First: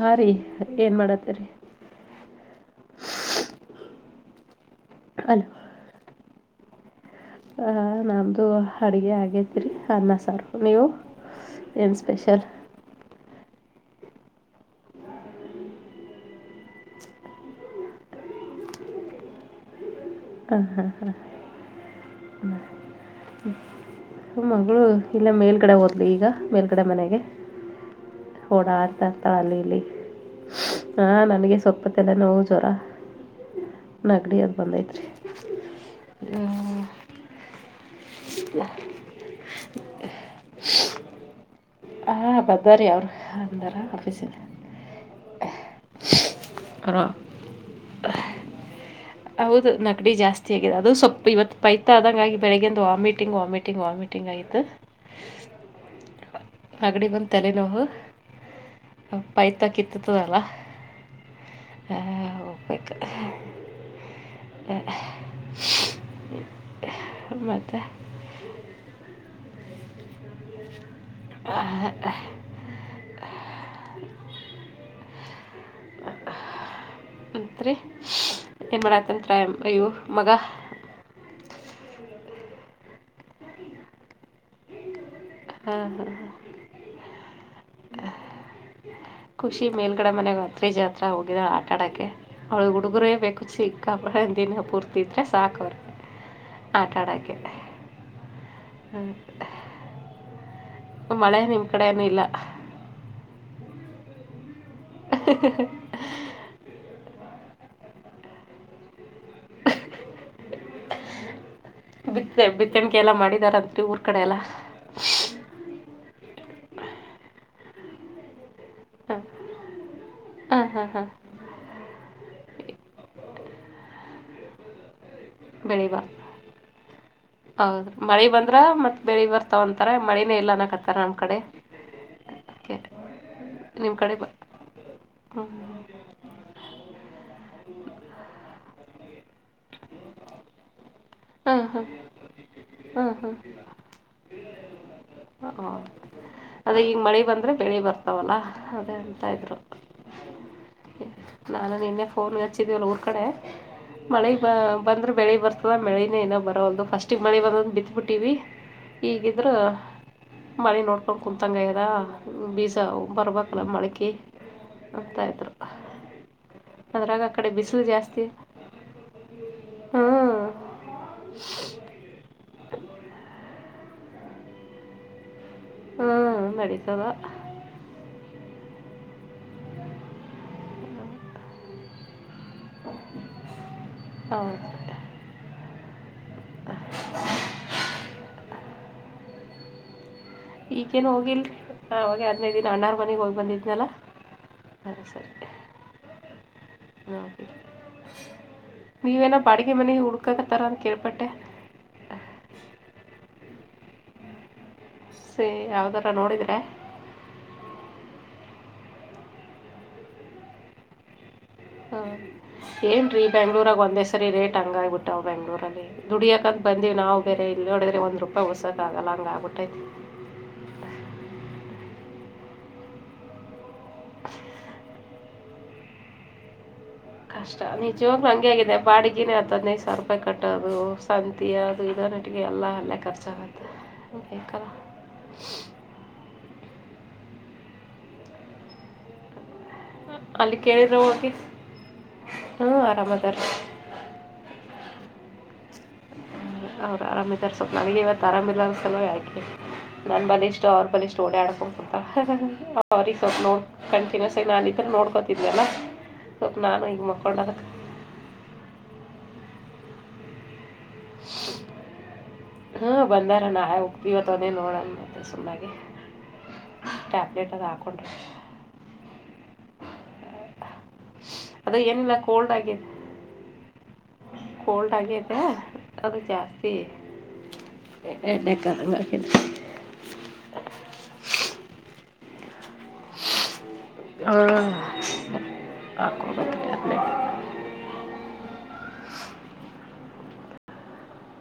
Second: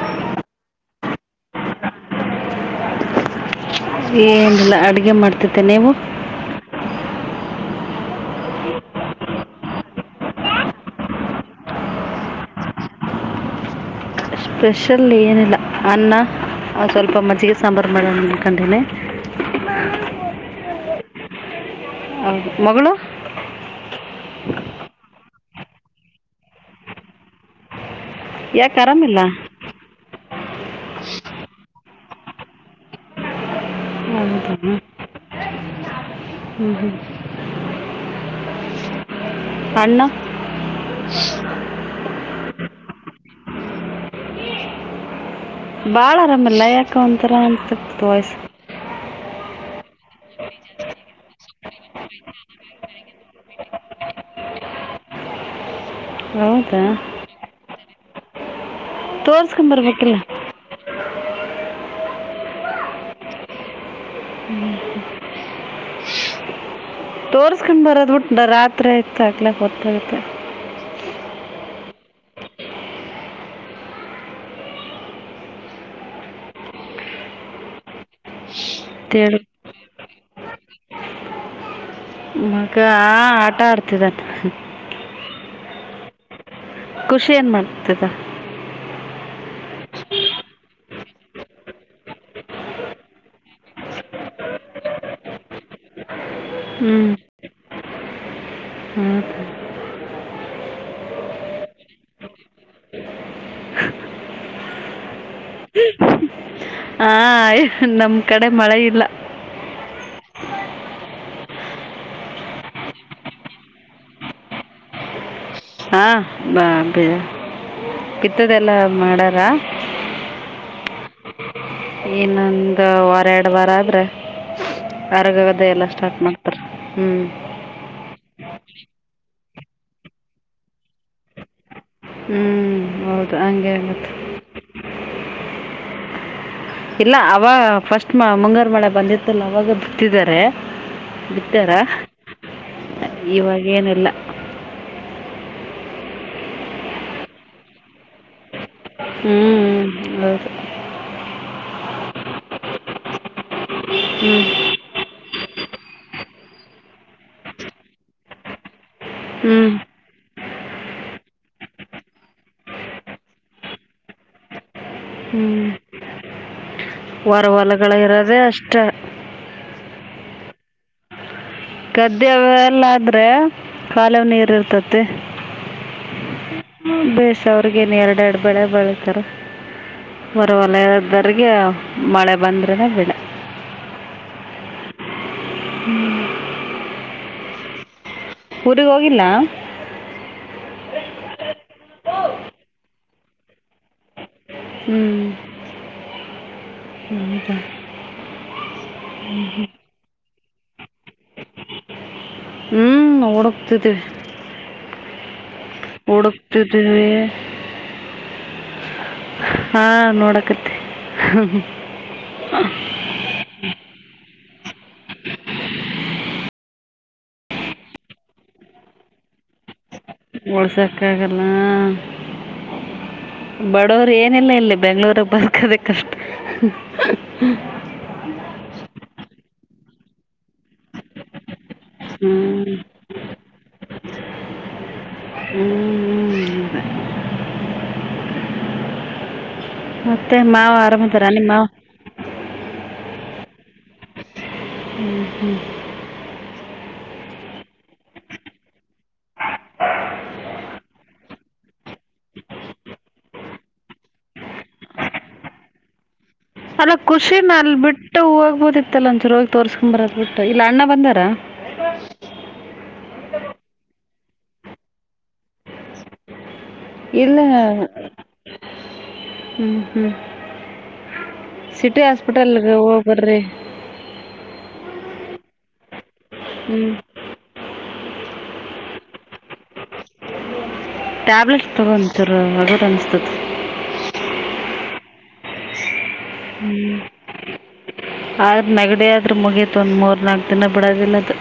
ಹ ರೀ ಏನ್ ಮಾಡತ್ತರಿ [unintelligible] ಏನಿಲ್ಲ ಅಡುಗೆ ಅಲೋ ಮಾಡ್ತಿದ್ದೆ ನೀವು ಹ ನಮ್ದು ಅಡ್ಗೆ ಆಗೇತ್ರಿ ಅನ್ನ ಸಾರು ನೀವು ಎನ್ ಸ್ಪೆಷಲ್ ಸ್ಪೆಷಲ್ ಏನಿಲ್ಲ ಅನ್ನ ಸ್ವಲ್ಪ ಮಜ್ಜಿಗೆ ಸಾಂಬಾರು ಮಾಡೋ ನಿಕೊಂಡಿನಿ ಹಾ ಹಾ ಹಾ ಹೌದು ಮಗಳು ಮಗಳು ಇಲ್ಲ ಮೇಲ್ಗಡೆ ಹೋದಲಿ ಈಗ ಮೇಲ್ಗಡೆ ಮನೆಗೆ ಯಾಕೆ ಓಡಾಡ್ತಾ ಆರಾಮಿಲ್ಲ ಇರ್ತಾಳೆ ಅಲ್ಲಿ ಇಲ್ಲಿ ಹಾ ನನಗೆ ಸ್ೊಪ್ಪತ್ತಲ್ಲ ನೋವು ಜ್ವರ ನಗಡಿ ಹೌದಾ ಅದ್ ಬಂದೈತ್ರಿ ಹ್ಮ ಹ್ಮ್ ಹ್ಮ್ [unintelligible] ಅಣ್ಣ. ಹಾ ಬದರಿ ಅವರು ಅಂದಾರ ಆಫೀಸಿನ. ಭಾಳ ಆರಾಮೇಲೆ ಲ ಯಾಕೆ ಒಂಥರ ಅನ್ತತದ ವಾಯ್ಸ್. ಹೌದು ನಗಡಿ ಜಾಸ್ತಿ ಆಗಿದೆ ಅದು ಸ್ವಲ್ಪ ಇವತ್ತು ಪೈತ ಆದಂಗಾಗಿ ಬೆಳಗ್ಗಿಂದು ವಾಮಿಟಿಂಗ್ ವಾಮಿಟಿಂಗ್ ವಾಮಿಟಿಂಗ್ ಟಿಂಗಯು ಹೌದಾ ಅಗಡಿ ಬಂದ ತಲೆ ನೋವು ಪೈ ತ ತೋರಿಸ್ಕೊಂಬರ್ಬೇಕಿಲ್ಲ ಕಿತ್ತತದಲ್ಲ ಹ ಹಪ್ಪ [unintelligible] ತೋರ್ಸ್ಕೊಂಡು ಬರೋ್ಬಿಟ್ಟು ರಾತ್ರಿಯತ ಹಾಕ್ಲಿಕ್ಕೆ ಗೊತ್ತಾಗುತ್ತೆ ಆ [unintelligible] ಮತ್ರಿ ರೀ ಏನ್ ಮಾಡತತ್ರ ತಿಳಿ ಅಯ್ಯೋ ಮಗ ಮಗ ಆಟ ಆಡ್ತಿದಂತ ಹಾ ಹಾ ಹಾ. ಖುಷಿ ಏನ್ ಮಾಡ್ತದ. ಖುಷಿ ಮೇಲ್ಗಡೆ ಮನೆಾಗ ಹತ್ರೀಜ್ ಹತ್ರ ಹೋಗಿದಾಳ ಆಟಾಡಕ್ಕೆೆ. ಅವಳ ಹುಡುಗರೇ ಬೇಕು ಚಿಕ್ಕಳ ದಿನ ಪೂರ್ತಿ ಇದ್ರೆ ಸಾಕವ್ರಿ ಆಟ ಹ್ಞೂ ಆಡಕ್ಕೆ ಹ್ಮ್. ಹೌದಾ ಮಳೆ ನಿಮ್ ಕಡೆನುೂ ಇಲ್ಲ. ಹಹಹ. ಹ ನಮ್ ಕಡೆ ಮಳೆ ಇಲ್ಲ. ಬಿತ್ತ ಬಿತ್ತನ್ಕ ಎಲ್ಲ ಮಾಡಿದಾರಂತೆ ಊರ್ ಕಡೆ ಎಲ್ಲ. ಹಾ ಬಾ ಬಿ ಬಿತ್ತದೆಲ್ಲಾ ಮಾಡಾರ. ಹಾ ಹಾ ಹಾ. ಇನ್ನೊಂದು ವಾರ ಎರಡ ವಾರ ಆದ್ರ. ಹರಗೋದ ಎಲ್ಲಾ ಸ್ಟಾರ್ಟ್ ಮಾಡ್ತಾರ ಹ್ಮ್. ಹೌದ ಮಳಿ ಬಂದ್ರ ಮತ್ ಬೆಳಿ ಬರ್ತಾವಂತಾರ ಮಳಿನೇ ಇಲ್ಲ ಅನಕತ್ತಾರ ನಮ್ಮ ಕಡೆ. ಹ್ಮ್. ನಿಮ್ ಕಡೆ ಬ ಹ್ಮ. ಇಲ್ಲ ಅವ ಫಸ್ಟ್ ಮ ಮುಂಗಾರ ಮಳೆ ಬಂದಿತ್ತಲ್ಲ ಅವಾಗ ಬತ್ತಿದ್ದಾರೆ. ಹಾಂ ಬಿತ್ಯಾರ ಹಾಂ ಇವಾಗೇನಿಲ್ಲ. ಹ ಅದೇ ಈಗ ಮಳೆ ಬಂದ್ರೆ ಬೆಳಿ ಬರ್ತಾವಲ್ಲ. ಅದೇ ಅಂತ ಇದ್ರು ಹ್ಮ್ ಹ್ಮ್ ಹೌದು. ನಾನು ನಿನ್ನೆ ಫೋನ್ ಹಸಿದ್ದೇವಲ್ಲ ಊರ್ ಕಡೆ. ಹ್ಞೂ ಮಳೆಗ ಬಂದ್ರೆ ಬೆಳಿಗ್ ಬರ್ತದ ಮಳೆ. ಇ ಏನೋ ಬರಲ್ದು ಫಸ್ಟ್ ಮಳಿ ಬಂದಂದು ಬಿತ್ಬಿಟ್ಟಿವಿ ಈಗಿದ್ರ. ಹ್ಞೂ ಮಳಿ ನೋಡ್ಕೊಂಡ್ ಕುಂತಂಗಯ್ಯದ ಬೀಜ ಬರ್ಬಕ್ಲ್ಲ ಮಳಕಿ. ಹಗ್ತಾ ಇದ್ರು. ಅದ್ರಾಗ ಆ ಕಡೆ ಬಿಸಿಲು ವರವಲಗಳ ಜಾಸ್ತಿ ಇರೋದೇ ಅಷ್ಟ. ಹ್ಮ್. ಗದ್ದೆ ಅವ ಎಲ್ಲ ಆದ್ರೆ. ಕಾಲುವೆ ನೀರ ಇರತೈತೆ ಹ್ಮ್ ನಡೀತದ ಬೆಸ್ ಸಾವ್ರಗೇನು ಎರಡು ಎರಡು ಬೆಳೆ ಬೆಳಿತಾರ. ಹೊರ ವಲಯದರಿಗೆ ಮಳೆ ಬಂದ್ರೆನ ಬಿಡ ಹೌದ. ಊರಿಗೆ ಹೋಗಿಲ್ಲ. ಈಗೇನ್ ಹೋಗಿಲ್ರಿ ಅವಾಗೆ ಹದಿನೈದು ದಿನ ಅಣಾರ್ ಮನೆಗೆ ಹೋಗಿ ಬಂದಿದ್ನಲ್ಲ. ಹ್ಞೂ ಸರಿ ಸರಿ. ಹೌದಾ. ನೀವೇನ ಬಾಡಿಗೆ ಮನೆ ಹುಡ್ಕಕತ್ತರ ಅಂತ ಕೇಳ್ಪಟ್ಟೆ. ನೋಡೋಗತಿದವಿ. [unintelligible] ಹುಡುಕ್ತಿದೀವಿ. ಹಾ ನೋಡಕತ್ತ. ಹಾಂ ಏನು ರೀ ಬೆಂಗಳೂರಾಗ ಒಂದೇ ಸರಿ ರೇಟ್ ಹಂಗಾಗಿ ಬಿಟ್ಟಾವು ಬೆಂಗ್ಳೂರಲ್ಲಿ. ದುಡಿಯಕಂತ ಬಂದೀವಿ ನಾವು ಬೇರೆ ಇಲ್ಲಿ ನೋಡಿದ್ರೆ ಒಂದ ರೂಪಾಯಿ ಉಳಸಕ ಆಗಲ್ಲ ಹಂಗ ಆಗ ಬಿಟ್ಟೈತಿ. ಉಳ್ಸಕಾಗಲ್ಲ. ಬಡವರು ಏನೆಲ್ಲ ಇಲ್ಲಿ ಬೆಂಗ್ಳೂರಗ್ ಬದುಕೋದ ಕಷ್ಟ. ಕಷ್ಟಾನೆ. ನಿಜ್ವಾಗ್ಲೂ ಹಂಗೆ ಆಗಾಗಿದೆ ಬಾಡಿಗೆೇ ಹತ್ತು ಹದಿನೈದು ಸಾವಿರ ರೂಪಾಯಿ ಕಟ್ಟೋದು ಸಂತಿ ಅದು ಹ್ಞೂ ಇದರಟ್ಟಿಗೆ ಎಲ್ಲ ಅಲ್ಲೇ ಖರ್ಚು. [inaudible] ಬೇಕಲ್ಲಾ. ಹ್ಞೂ ಹೌದಾ. ಮತ್ತೆ ಮಾವ ಆರಾಮೀದರರ ನಿಮ್ ಮಾವ ಹ್ಮ ಆರಾಮಾದಾರ ಹ್ಮ್ ಹ್ಮ್ ಅವ್ರು ಆರಾಮ್ ಇದಾರ ಸ್ವಲ್ ನನಗೆ ಇವತ್ತು ಆರಾಮಿಲ್ಲ ಅನಿಸುತ್ತದೆ ಯಾಕೆ ನನ್ ಬಲಿ ಇಷ್ಟ ಅವ ಬಲಿ ಇಷ್ಟ ಓಡ ಆಡಕ್ ಹೋಗ್ ಸವಲ್ ನೋ ಕಂಟಿನ್ಯೂಸಗ ನಾನೀದ್ದ್ರ ನೋಡ್ಕೋತಿದನಲ್ಲ ಅಲ್ಲ ಖುಷಿನ ಅಲ್ಲಿ ಬಿಟ್ಟು ಹೋಗ್ಬೋದಿತ್ತಲ್ಲ ಒಂದಂಚೂರು ಹೋಗಿ ತೋರ್ಸ್ಕೊ್ ಬರದ್ ಬಿಟ್ಟು ಇಲ್ಲ ಅಣ್ಣ ಬಂದಾರ ಹ್ಮ ಬಂದಾರ ನಾ ಉಕ್ತಿೀವದೇ ನೋಡಣ ಮತ್ತೆ ಸುಮ್ಮಾಗಿ ಇಲ್ಲ ಹ್ಮ ಹ್ಮ್ [unintelligible] ಅದು ಸಿಟಿ ಏನಿಲ್ಲ ಕೋಲ್ಡ್ ಹಾಸ್ಪಿಟಲ್ಗೆ ಆಗಿದೆ ಹೋಗ್ಬರ್ರಿ. ಕೋಲ್ಡ್ ಆಗೈತೆ ಅದು ಜಾಸ್ತಿ ಹ್ಞೂ [unintelligible] ಟ್ಯಾಬ್ಲೆಟ್ಸ್ ತೊಗೋ ಅಂತರ ಆಗೋದು ಅನಸ್ತದ. ಹಾ [unintelligible] ಹಾಕೋಗತ್ತೆಗೆ ಅಲ್ಲೇ ಆದ ನೆಗಡಿ ಆದರು ಮುಗಿಯತು ಒಂದು ಮೂರು ನಾಲ್ಕು ದಿನ ಬಿಡೋದಿಲ್ಲದು.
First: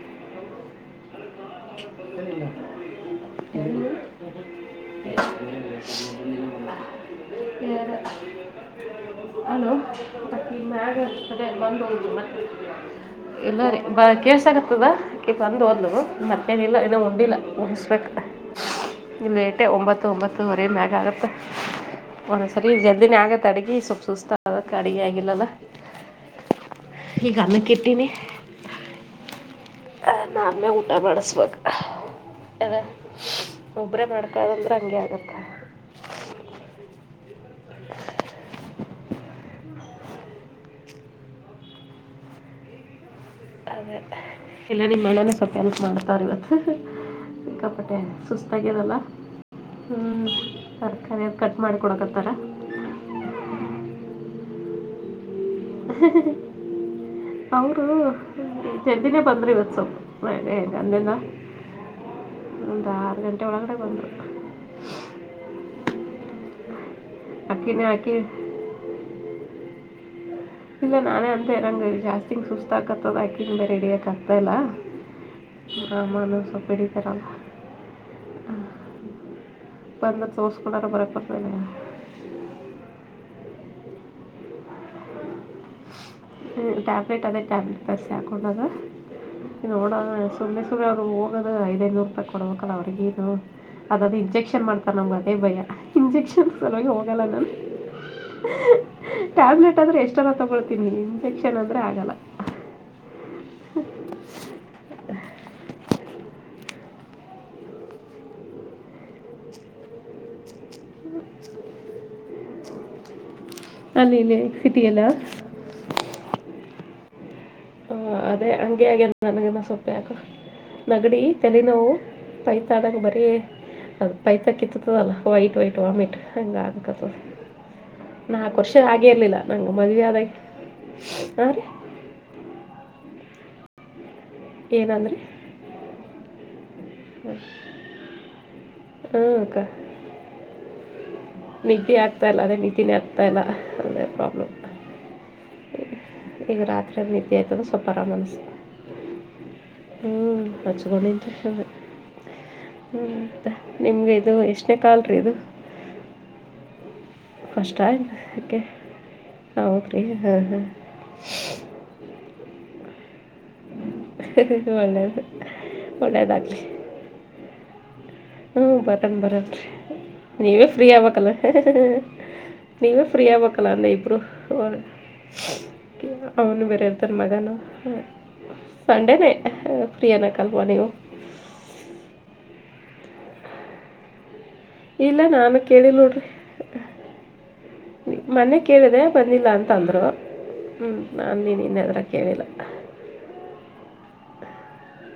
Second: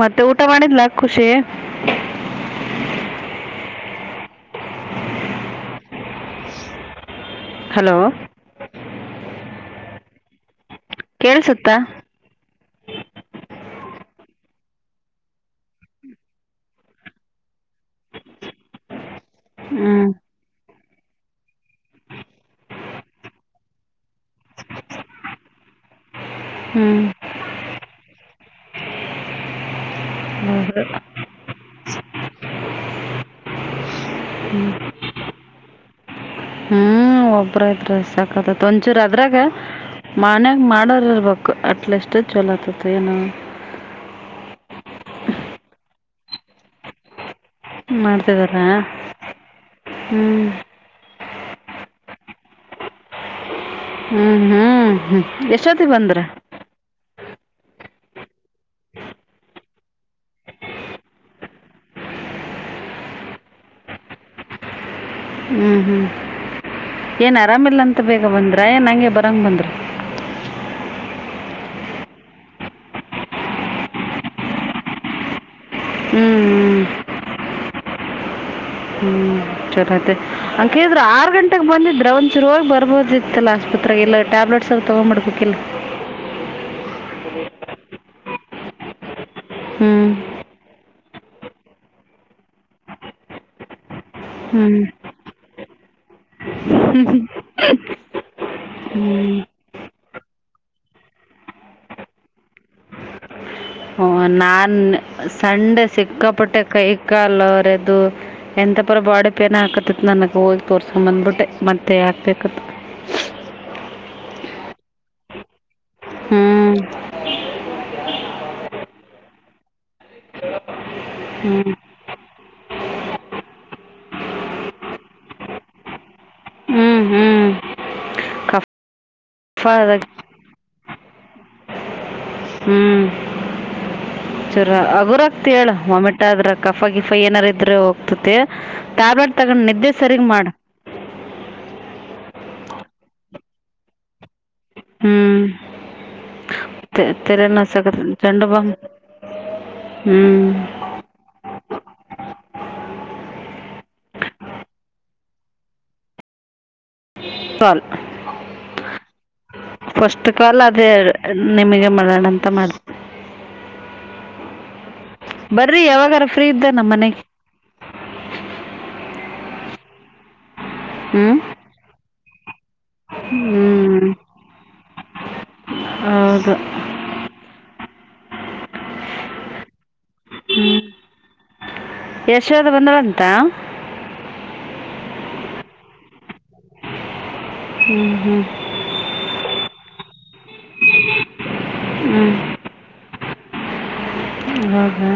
ಮತ್ತೆ ಊಟ ಮಾಡಿದ್ಲಾ ಖುಷಿ. ಹಲೋ. [unintelligible] ಹಲೋ ಮತ್ತಿ ಮ್ಯಾಗ ಅದೇ ಕೇಳಿಸುತ್ತಾ ಬಂದ್ ಹೋಗು ಮತ್ತೆ. [unintelligible] ಇಲ್ಲ ರೀ ಬ ಕೇಸಾಗತ್ತದ ಅದಕೆ ಬಂದು ಹೋದ್ಲು ಮತ್ತೇನಿಲ್ಲ ಏನ ಉಂಡಿಲ್ಲ ಮುಗಿಸ್ಬೇಕ. [inaudible] ಇ ಲೇಟೆ ಹ್ಞೂ ಒಂಬತ್ತು ಒಂಬತ್ತು ವರೆ ಮ್ಯಾಗ ಆಗತ್ತ. ಒಂದ್ಸರಿ ಜಲ್ದಿನೇ ಆಗತ್ತತ್ ಅಡಗೆ ಸ್ವಲ್ಪ್ ಸುಸ್ತ ಅದಕ ಅಡಗೆ ಆಗಿಲ್ಲಲ್ಲಾ. ಹ್ಞೂ ಈಗ ಅನ್ನ ತಿಂತೀನಿ ಆ ನಾನೇ ಒಬ್ರು ಊಟ ಮಾಡಿಸಬೇಕು ಹಾ. ಅದ ಸ್ಸ ಒಬ್ರೇ ಮಾಡ್ಕದಂದ್ರೆ ಹಂಗೆ ಆಗತ್ತ. ಒಬ್ರ ಇದ್ರೆ ಸಾಕತ್ತ್ ಒಂಚೂರು ಅದ್ರಾಗ ಮನ್ಯಾಗ ಮಾಡೋರ್ ಇರ್ಬೇಕು ಅಟ್ಲೀಸ್ಟ್ ಚೋಲೋ ಆತತ ಏನ ಅದೇ ಎಲ್ಲ ನಿಮ್ಮಣ್ಣನೇ ಸ್ವಲ್ಪ ಎಲ್ಪ್ ಮಾಡ್ತಾರ ಇವತ್ತು [unintelligible] ಮತ್ತೆ ಮಾಡ್ತಿದಾರಾ ಸುಸ್ತಾಗ್ಯದಲ್ಲ ಹ್ಞೂ ತರಕಾರಿ ಕಟ್ ಮಾಡಿಕೊಡಕತ್ತಾರ. ಹ್ಮ್ ಹ್ಮ್ ಹ್ಮ್ ಹ ಹ್ಹ. [inaudible] ಅವರು ಜಲ್ದಿನೇ ಬಂದರು ಇವತ್ತು ಫ್ರೈಡೇ ಐತೆ ಅಲ್ಲೇನ ಒಂದು ಆರು ಗಂಟೆ ಒಳಗಡೆ ಬಂದ ಬಿಡತರ [unintelligible] ಹ್ಮ್ ಹ್ಮ್ ಏನು ಆರಾಮಿಲ್ಲ ಅಕ್ಕಿನೇ ಅಂತ ಹಾಕಿ ಬೇಗ ಬಂದ್ರ ಏನು ಹಂಗೆ ಬರೋಂಗ ಬಂದ್ರ ಏ ಇಲ್ಲ ನಾನೇ ಅಂತ ಇರಂಗೆ ಜಾಸ್ತಿ ಯಿಂಗ್ ಸುಸ್ತು ಆಕತ್ತದ ಹಾಕಿನ ಬೇರೆ ಇಡಿಯಕ ಆಗ್ತಾಯಿಲ್ಲ. ಆ ಮನ ಸ ಪಿಢಿ ತರ [inaudible] ಹ್ಮ್ ಚರಿತೆ ಬಂದು ತೋರಿಸ್ಕೊಂಡಾರ ಅೇಳಿದ್ರ ಬರೋಕೆ ಆರ್ ಬರ್ತದೆ ಗಂಟೆಗೆ ಬಂದಿದ್ರೆ ಒಂತ [inaudible] ಚುರು ಹೊಗಿ ಬರ್ಬೋದಿತ್ತಿಲ್ ಆಸ್ಪತ್ರೆಗೆ ಇಲ್ಲ ಟ್ಯಾಬ್ಲೆಟ್ಸರ ತೊಗೊಂಬಡ್ಬಕಿಲ್ ಹ್ಮ ಟ್ಯಾಬ್ಲೆಟ್ ಅದೇ ಟ್ಯಾಬ್ಲೆಟ್ ಬೆರ್ಸಿ ಹಾಕೊಳದ ಹ್ಞೂ ನೋಡಣ ಸುಮ್ಮನೆ ಸುಮೆ ಅವರು ಹೋಗೋದು ಐದಐನೂರು ರೂಪಾಯಿ ಕೊಡ್ಬೇಕಲ್ಲ ಅವ್ರಗ ಇನು ಅದದ ಇಂಜಕ್ಷನ್ ಹ್ಞೂ ಮಾಡ್ತಾರ ನಮ್ಗ ಅದೇ ಭಯ ಇಂಜೆಕ್ಷನ್ ಸಲಗಿ ಹೋಗಲ್ಲ ನಾನ್ ಟ್ಯಾಬ್ಲೆಟ್ ಆದ್ರೆ ಎಷ್ಟನ ತಗೊಳ್ತೀನಿ ಇಂಜಕ್ಷನ್ ಅಂದ್ರೆ ಆಗಲ್ಲ ನಾನ್ ಸಂಡೆ ಸಿಕ್ಕಾಪಟ್ಟೆ ಕೈ ಕಾಲ ಹರೆದು ಎಂತಪರಿ ಬಾಡಿ ಪೇನ್ ಆಕತಿತ್ ನನಗ್ ಹೋಗಿ ತೋರ್ಸ್ಕೊಮ್ ಬಂದ್ಬಿಟ್ಟೆ ಮತ್ತೆ ಹಾಕ್ಬೇಕ ಅಂತ ಹ [inaudible] ಅಲ್ಲ ಇಲ್ಲಿ ಸಿಟಿಯಲ್ಲ ಹ್ಞೂ ಹ ಅದೇ ಅಂಗೇ ಆಗೆದ ನನಗನು ಸೊಪ್ ಯಾಕೊ ನಗಡಿ ಹ್ಞೂ ತಲೆ ನೋವು ಪೈತಾದಾಗ ಬರೆ ಅದ ಪೈತಕಿತ್ತತದಲ್ಲ ವೈಟ್ ವೈಟ್ ವಾಮಿಟ್ ಹಂಗ ಹ್ಞೂ ಆಕ್ಕತದ ಹ್ಞೂ ನಾಕ್ ವರ್ಷ ಕಫ ಆಗೆ ಇರ್ಲಿಲ್ಲ ನಂಗ ಅದಾಗ ಮದ್ವಿ ಆದಾಗ [unintelligible] ಹ್ಮ್ ಚರ ಏನಂದ್ರಿ ಹಗುರಗ್ತಿ ಹೇಳ ವಾಮಿಟ್ಟಾದ್ರ ಕಫ ಗಿಫ ಏನಾರ ಇದ್ರ ಹೋಗ್ತತಿ ಹ್ಞೂ ಟ್ಯಾಬ್ಲೆಟ್ ಅಕ್ಕ ತಗೊಂಡ್ ನಿದ್ದೆ ಸರಿಗಿ ಮಾಡ್ ನಿದ್ದಿ ಹತ್ತತಾ ಇಲ್ಲಾ ಅದೇ ನಿದ್ದೆನೇ ಹತ್ತತ್ತಾ ಇಲ್ಲಾ ಅದೇ ಪ್ರಾಬ್ಲಮ್ ಇವ ರಾತ್ ತೆಲಿ ನುಸಾಕಹತಾಕತೈದ ಜಂಡು ಬಾಂಬ್ ತಗೊಂಡಿನ್ರಿ ನಿಮ್ಗೆ ಇದು ಎಷ್ಟನೇ ಕಲ್ ರೀ ಇದು ಫಸ್ಟ್ ಕಾಲ್ ಆಯಕೆ ಫಸ್ಟ್ ಕಾಲ್ ಅದೇ ನಿಮಗೆ ಮಾಡೋಣ ಅಂತ ಮಾಡ್ತ ಒಳ್ಳೇದ್ ಬರ್ರಿ ಯಾವಾಗಾರ ಫ್ರೀ ಇದ್ದಾಗ ನಮ್ಮ್ ಮನೆಗೆ ಹ್ಮ ಬರನ್ ಬರನ್ರಿ ನೀವೇ ಫ್ರೀ ಆಗ್ಬೇಕಕ್ಲ್ ಹ್ಞೂ ನೀವೇ ಫ್ರೀ ಯಾ ಬೇಕಲ್ಲ ಅಂದ ಹ್ಞೂ ಇಬ್ರು ಅವ ಹೌದು ಅವನು ಬರ ರ್ ಮಗನು ಸಂಡೇನೇ ಫ್ರೀ ಅನಕ್ಲ್ವಾ ನೀವು ಯಶೋದಾ ಬಂದಾಳಂತ ಇಲ್ಲ ನಾನು ಕೇಳಿಲ್ ನೋಡ್ರಿ ಹ್ಞೂ ಹ್ಞೂ ಮನೆ ಕೇಳಿದೆ ಬಂದಿಲ್ಲ ಅಂತ ಅಂದರು ಹ್ಞೂ ನಾನು ನೀ ಇನ್ನದರೆ ಕೇಳಿಲ್ಲ ಹ್ಞೂ ಹಾ ಹಾ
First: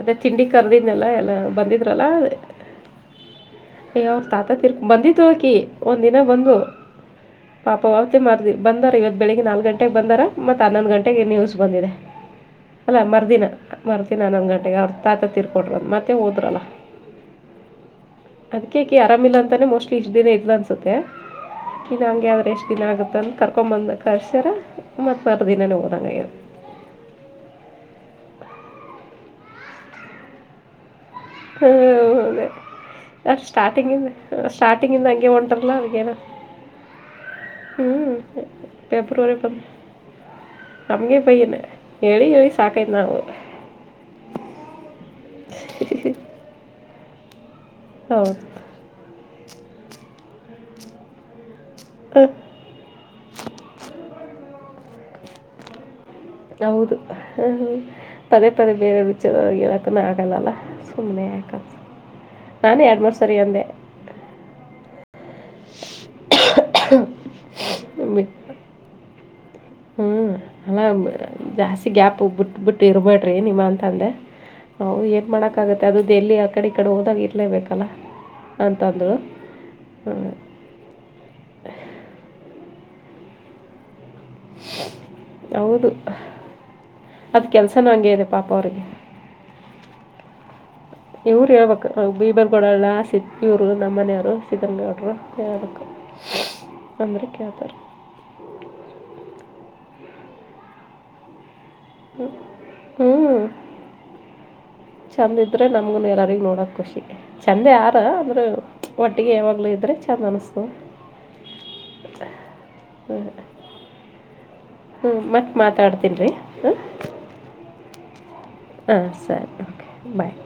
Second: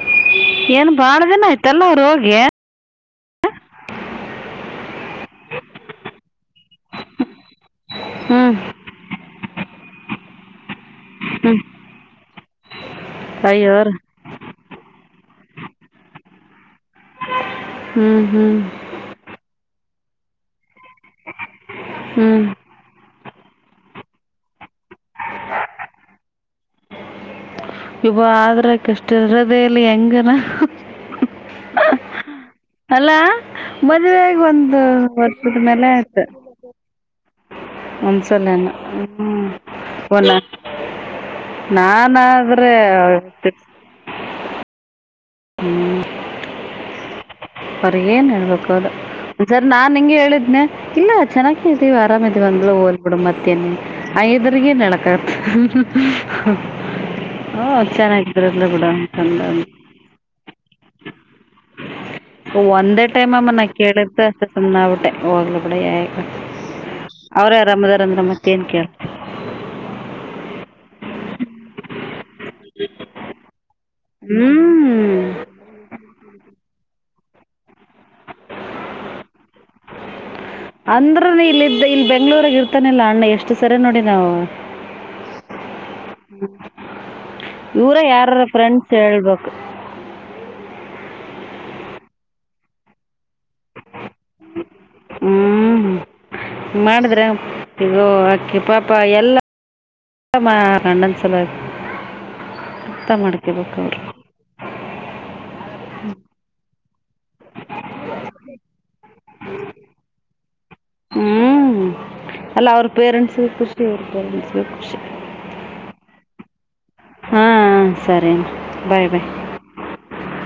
ಅದೇ ತಿಂಡಿ ಕರದೀದಲ್ ಎಲ್ಲ ಅವ್ರು ಬಂದಿದ್ರಲ್ಲಾ ಹೋಗಿ ಅಯ್ಯೊ ಅವ್ರ್ ತಾತ ತಿರ್ಕ ಬಂದಿದ್ಳಕಿ ಒಂದ್ ದಿನ ಬಂದು ಪಾಪ ಅವ ಹ್ಞೂ ಮಾರ್ದಿ ಬಂದಾರ ಬೆಳಿಗ್ಗೆ ನಾಲ್ಕು ಗಂಟೆಗೆ ಬಂದಾರ ಮತ್ತ್ ಹನ್ನೊಂದು ಗಂಟೆಗೆನ್ಯೂಸ್ ಹ್ಞೂ ಬಂದಿದೆ ಅಲ್ಲ ಮರುದಿನ ಅಯ್ಯೋ ನನ್ ಹನ್ನೊಂದ್ ಗಂಟೆಗೆ ಅವ್ರ ತಾತ ತೀರ್ಕೊಂಡ್ರ್ ಮತ್ತೆ ಹೋದ್ರಲ್ಲ ಹ್ಮ್ ಹ್ಮ್ ಅದಕ್ಕೆ ಆಕಿ ಆರಾಮಿಲ್ಲ ಅಂತಾನೆ ಮೋಸ್ಟ್ಲಿ ಇಷ್ಟ ದಿನ ಇದ್ಲ್ ಅನ್ಸತ್ತೆ ಇನಂಗೆ ಹ್ಮ್ ಆದ್ರೆ ಎಷ್ಟ ದಿನ ಆಗುತ್ತಂದ ಕರ್ಕೊಂಡ್ ಬಂದ ಕಳರ್ಸ್ಯಾರ ಮತ್ತ ಮರ್ ದಿನನೇ ಹೋದಂಗ ಇಬ್ರು ಆದ್ರಕಷ್ಟ ಇರದೇ ಇಲಿ ಹೆಂಗನ ಹೂ ಅದೇ ಅಲ್ಲ ಸ್ಟಾರ್ಟಿಂಗ್ ಇಂದ ಮದ್ವೆಗ ಒಂದು ಸ್ಟಾರ್ಟಿಂಗ್ ಇಂದ ಹಂಗೆ ವರ್ಷದ ಹೊಂಟರಲ್ಲ ಅವಿಗೆನ ಒಂದಸಲ್ಲ್ ಹ್ಮ ಫೆಬ್ರವರಿ ಬಂದು ಹನ ನಮಗೆ ಬೈಯನ ನಾನ ಹೇಳಿ ಹೇಳಿ ಆದ್ರೆ ಸಾಕೈತೆ ನಾವು ಹ [unintelligible] ಅವರೀಗ ಏನ್ ಹೇಳ್ಬೇಕು ಅದು ಒಂದಸರ್ ನಾನ್ ನಿಂಗೆ ಹೇಳಿದ್ದ ಇಲ್ಲ ಚೆನ್ನಾಗಿ ಇದೀವಿ ಆರಾಮ ಇದಿವಿ ಎಲ್ಲ ಹೋಲ್ಬಡು ಮತ್ತ ಐದರ್ಗ ನ [unintelligible] ಹೌದು ಪದೇ ಚೆನ್ನಾಗಿದ್ರಲ್ಲ ಪದೇ ಬಿಡು ಬೆರೆವರ್ ವಿಚಾರ ಅಂತಂದ ಅವಿಗೆಲ್ಲ ಆಗಲ್ಲಲ್ಲ ಸುಮ್ನೆ ಯಾಕದು ಒಂದೇ ಟೈಮ್ ಅಮ್ಮ ನ ಕೇಳಿದ್ದೆಷ್ಟ ಸುಮನಾಗಬೀಟೆ ಹೋಗ್ಲು ಬಿಡ ಯಾಕ ಅವ್ರೇ ಅರಾಮದಾರ ಅಂದ್ರೆ ಬಿಟ್ಟು ಮತ್ತೇನ್ ಕೇಳತೀ ಹ್ಞೂ ಅಲ್ಲ ಜಾಸ್ತಿ ಗ್ಯಾಪ್ ಬಿಟ್ಬ ಬಿಟ್ಟು ಇರ್ಬೇಡ್ರಿ ನಿಮ್ಮ ಅಂತಂದೆ ಹೌದು ಹ್ಮ್ ಏನು ಮಾಡೋಕ್ಕಾಗುತ್ತೆ ಅದು ಡೆಲ್ಲಿ ಆ ಕಡೆ ಈ ಕಡೆ ಹೋದಾಗ ಇರಲೇಬೇಕಲ್ಲ ಅಂತಂದ್ರು ಹ್ಮ ಅಂದ್ರನು ಇಲ್ಲಿದ್ದ ಇಲ್ಲಿ ಬೆಂಗಳೂರಗ ಇರ್ತಾನಿಲ್ಲಾ ಅಣ್ಣ ಎಷ್ಟು ಸರಿ ನೋಡಿ ನಾವು ಹ [inaudible] ಹೌದು ಅದ್ ಕೆಲ್ಸನು ಇವರ ಹಂಗೆ ಇದೆ ಯಾರ ಪಾಪ ಅವ್ರಿಗೆ ಫ್ರೆಂಡ್ಸ್ ಹೇಳ್ಬೇಕು ಇವ್ರು ಹೇಳ್ಬೇಕ ಬೀಬರ್ಗಡಲ್ಲ ಸಿ ಇವ್ರು ನಮ್ಮ ಮನೆ ಅವ್ರು ಶ್ಧರಂಗೌಡರು ಯದಕ್ಕೆ ಹ್ಮ್ ಅಂದ್ರೆ ಕೇಳ್ತಾರೆ [unintelligible] ಆಕೆ ಪಪಾ ಎಲ್ಲ ಮಾಡಾಳ ಅವರ್ ಅಣ್ಣನ್ ಸಲುವಾಗಿ ಅರ್ಥ ಹ್ಞೂ ಮಾಡ್ಕೊಬೇಕ ಅವ್ರು ಚಂದ ಇದ್ರೆ ನಮ್ಗು ಎಲ್ಲಾರಿಗೂ ನೋಡೋಕ್ ಖುಷಿ ಚೆಂದ ಯಾರ ಅಂದ್ರ ಒಟ್ಟಿಗೆ ಯಾವಾಗ್ಲುೂ ಇದ್ರೆ ಚಂದ ಅನ್ಸ್ತದ ಹ್ಮ್ ಅಲ್ಲ ಅವ್ರ ಪೇರೆಂಟ್ಸ್ಗೆ ಖುಷಿ ಇವ್ರ್ ಪೇರೆಂಟ್ಸ್ಗೆ ಖುಷಿ ಹ್ಮ್ ಮತ್ ಮಾತಾಡ್ತೀನ್ ರಿ ಹ ಹಾ ಹಾ ಸರಿ ಹಾಂ ಬಾಯ್ ಬಾಯ್ ಸರಿ ಓಕೆ ಬಾಯ್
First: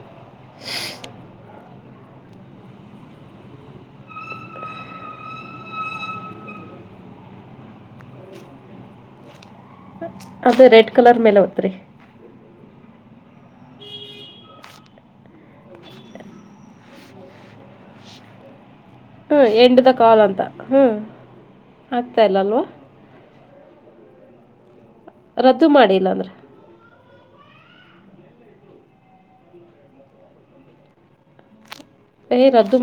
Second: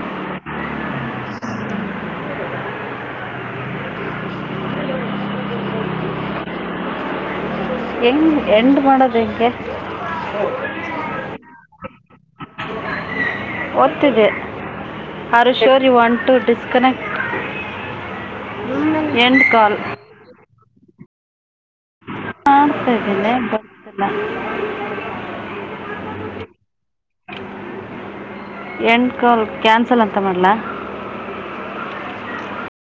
ಹೆಂಗ್ ಎಂಡ್ ಮಾಡೋದು ಹೆಂಗೆ ಅದೇ ರೆಡ್ ಕಲರ್ ಮೇಲೆ ಓತ್ರಿ [unintelligible] ಓತ್ತಿದೆ are you sure you want to disconnect [inaudible] ಹ್ಮ ಎಂಡ ದ ಕಾಲ್ ಅಂತ ಹ್ಮ [unintelligible] ರದ್ದು ಮಾಡಿ ಇಲ್ಲಾಂದ್ರೆ ಎಂಡ್ ಕಾಲ್ ಕ್ಯಾನ್ಸಲ್ ಅಂತ ಮಾಡ್ಲಾ ಹೆ ರದ್ದು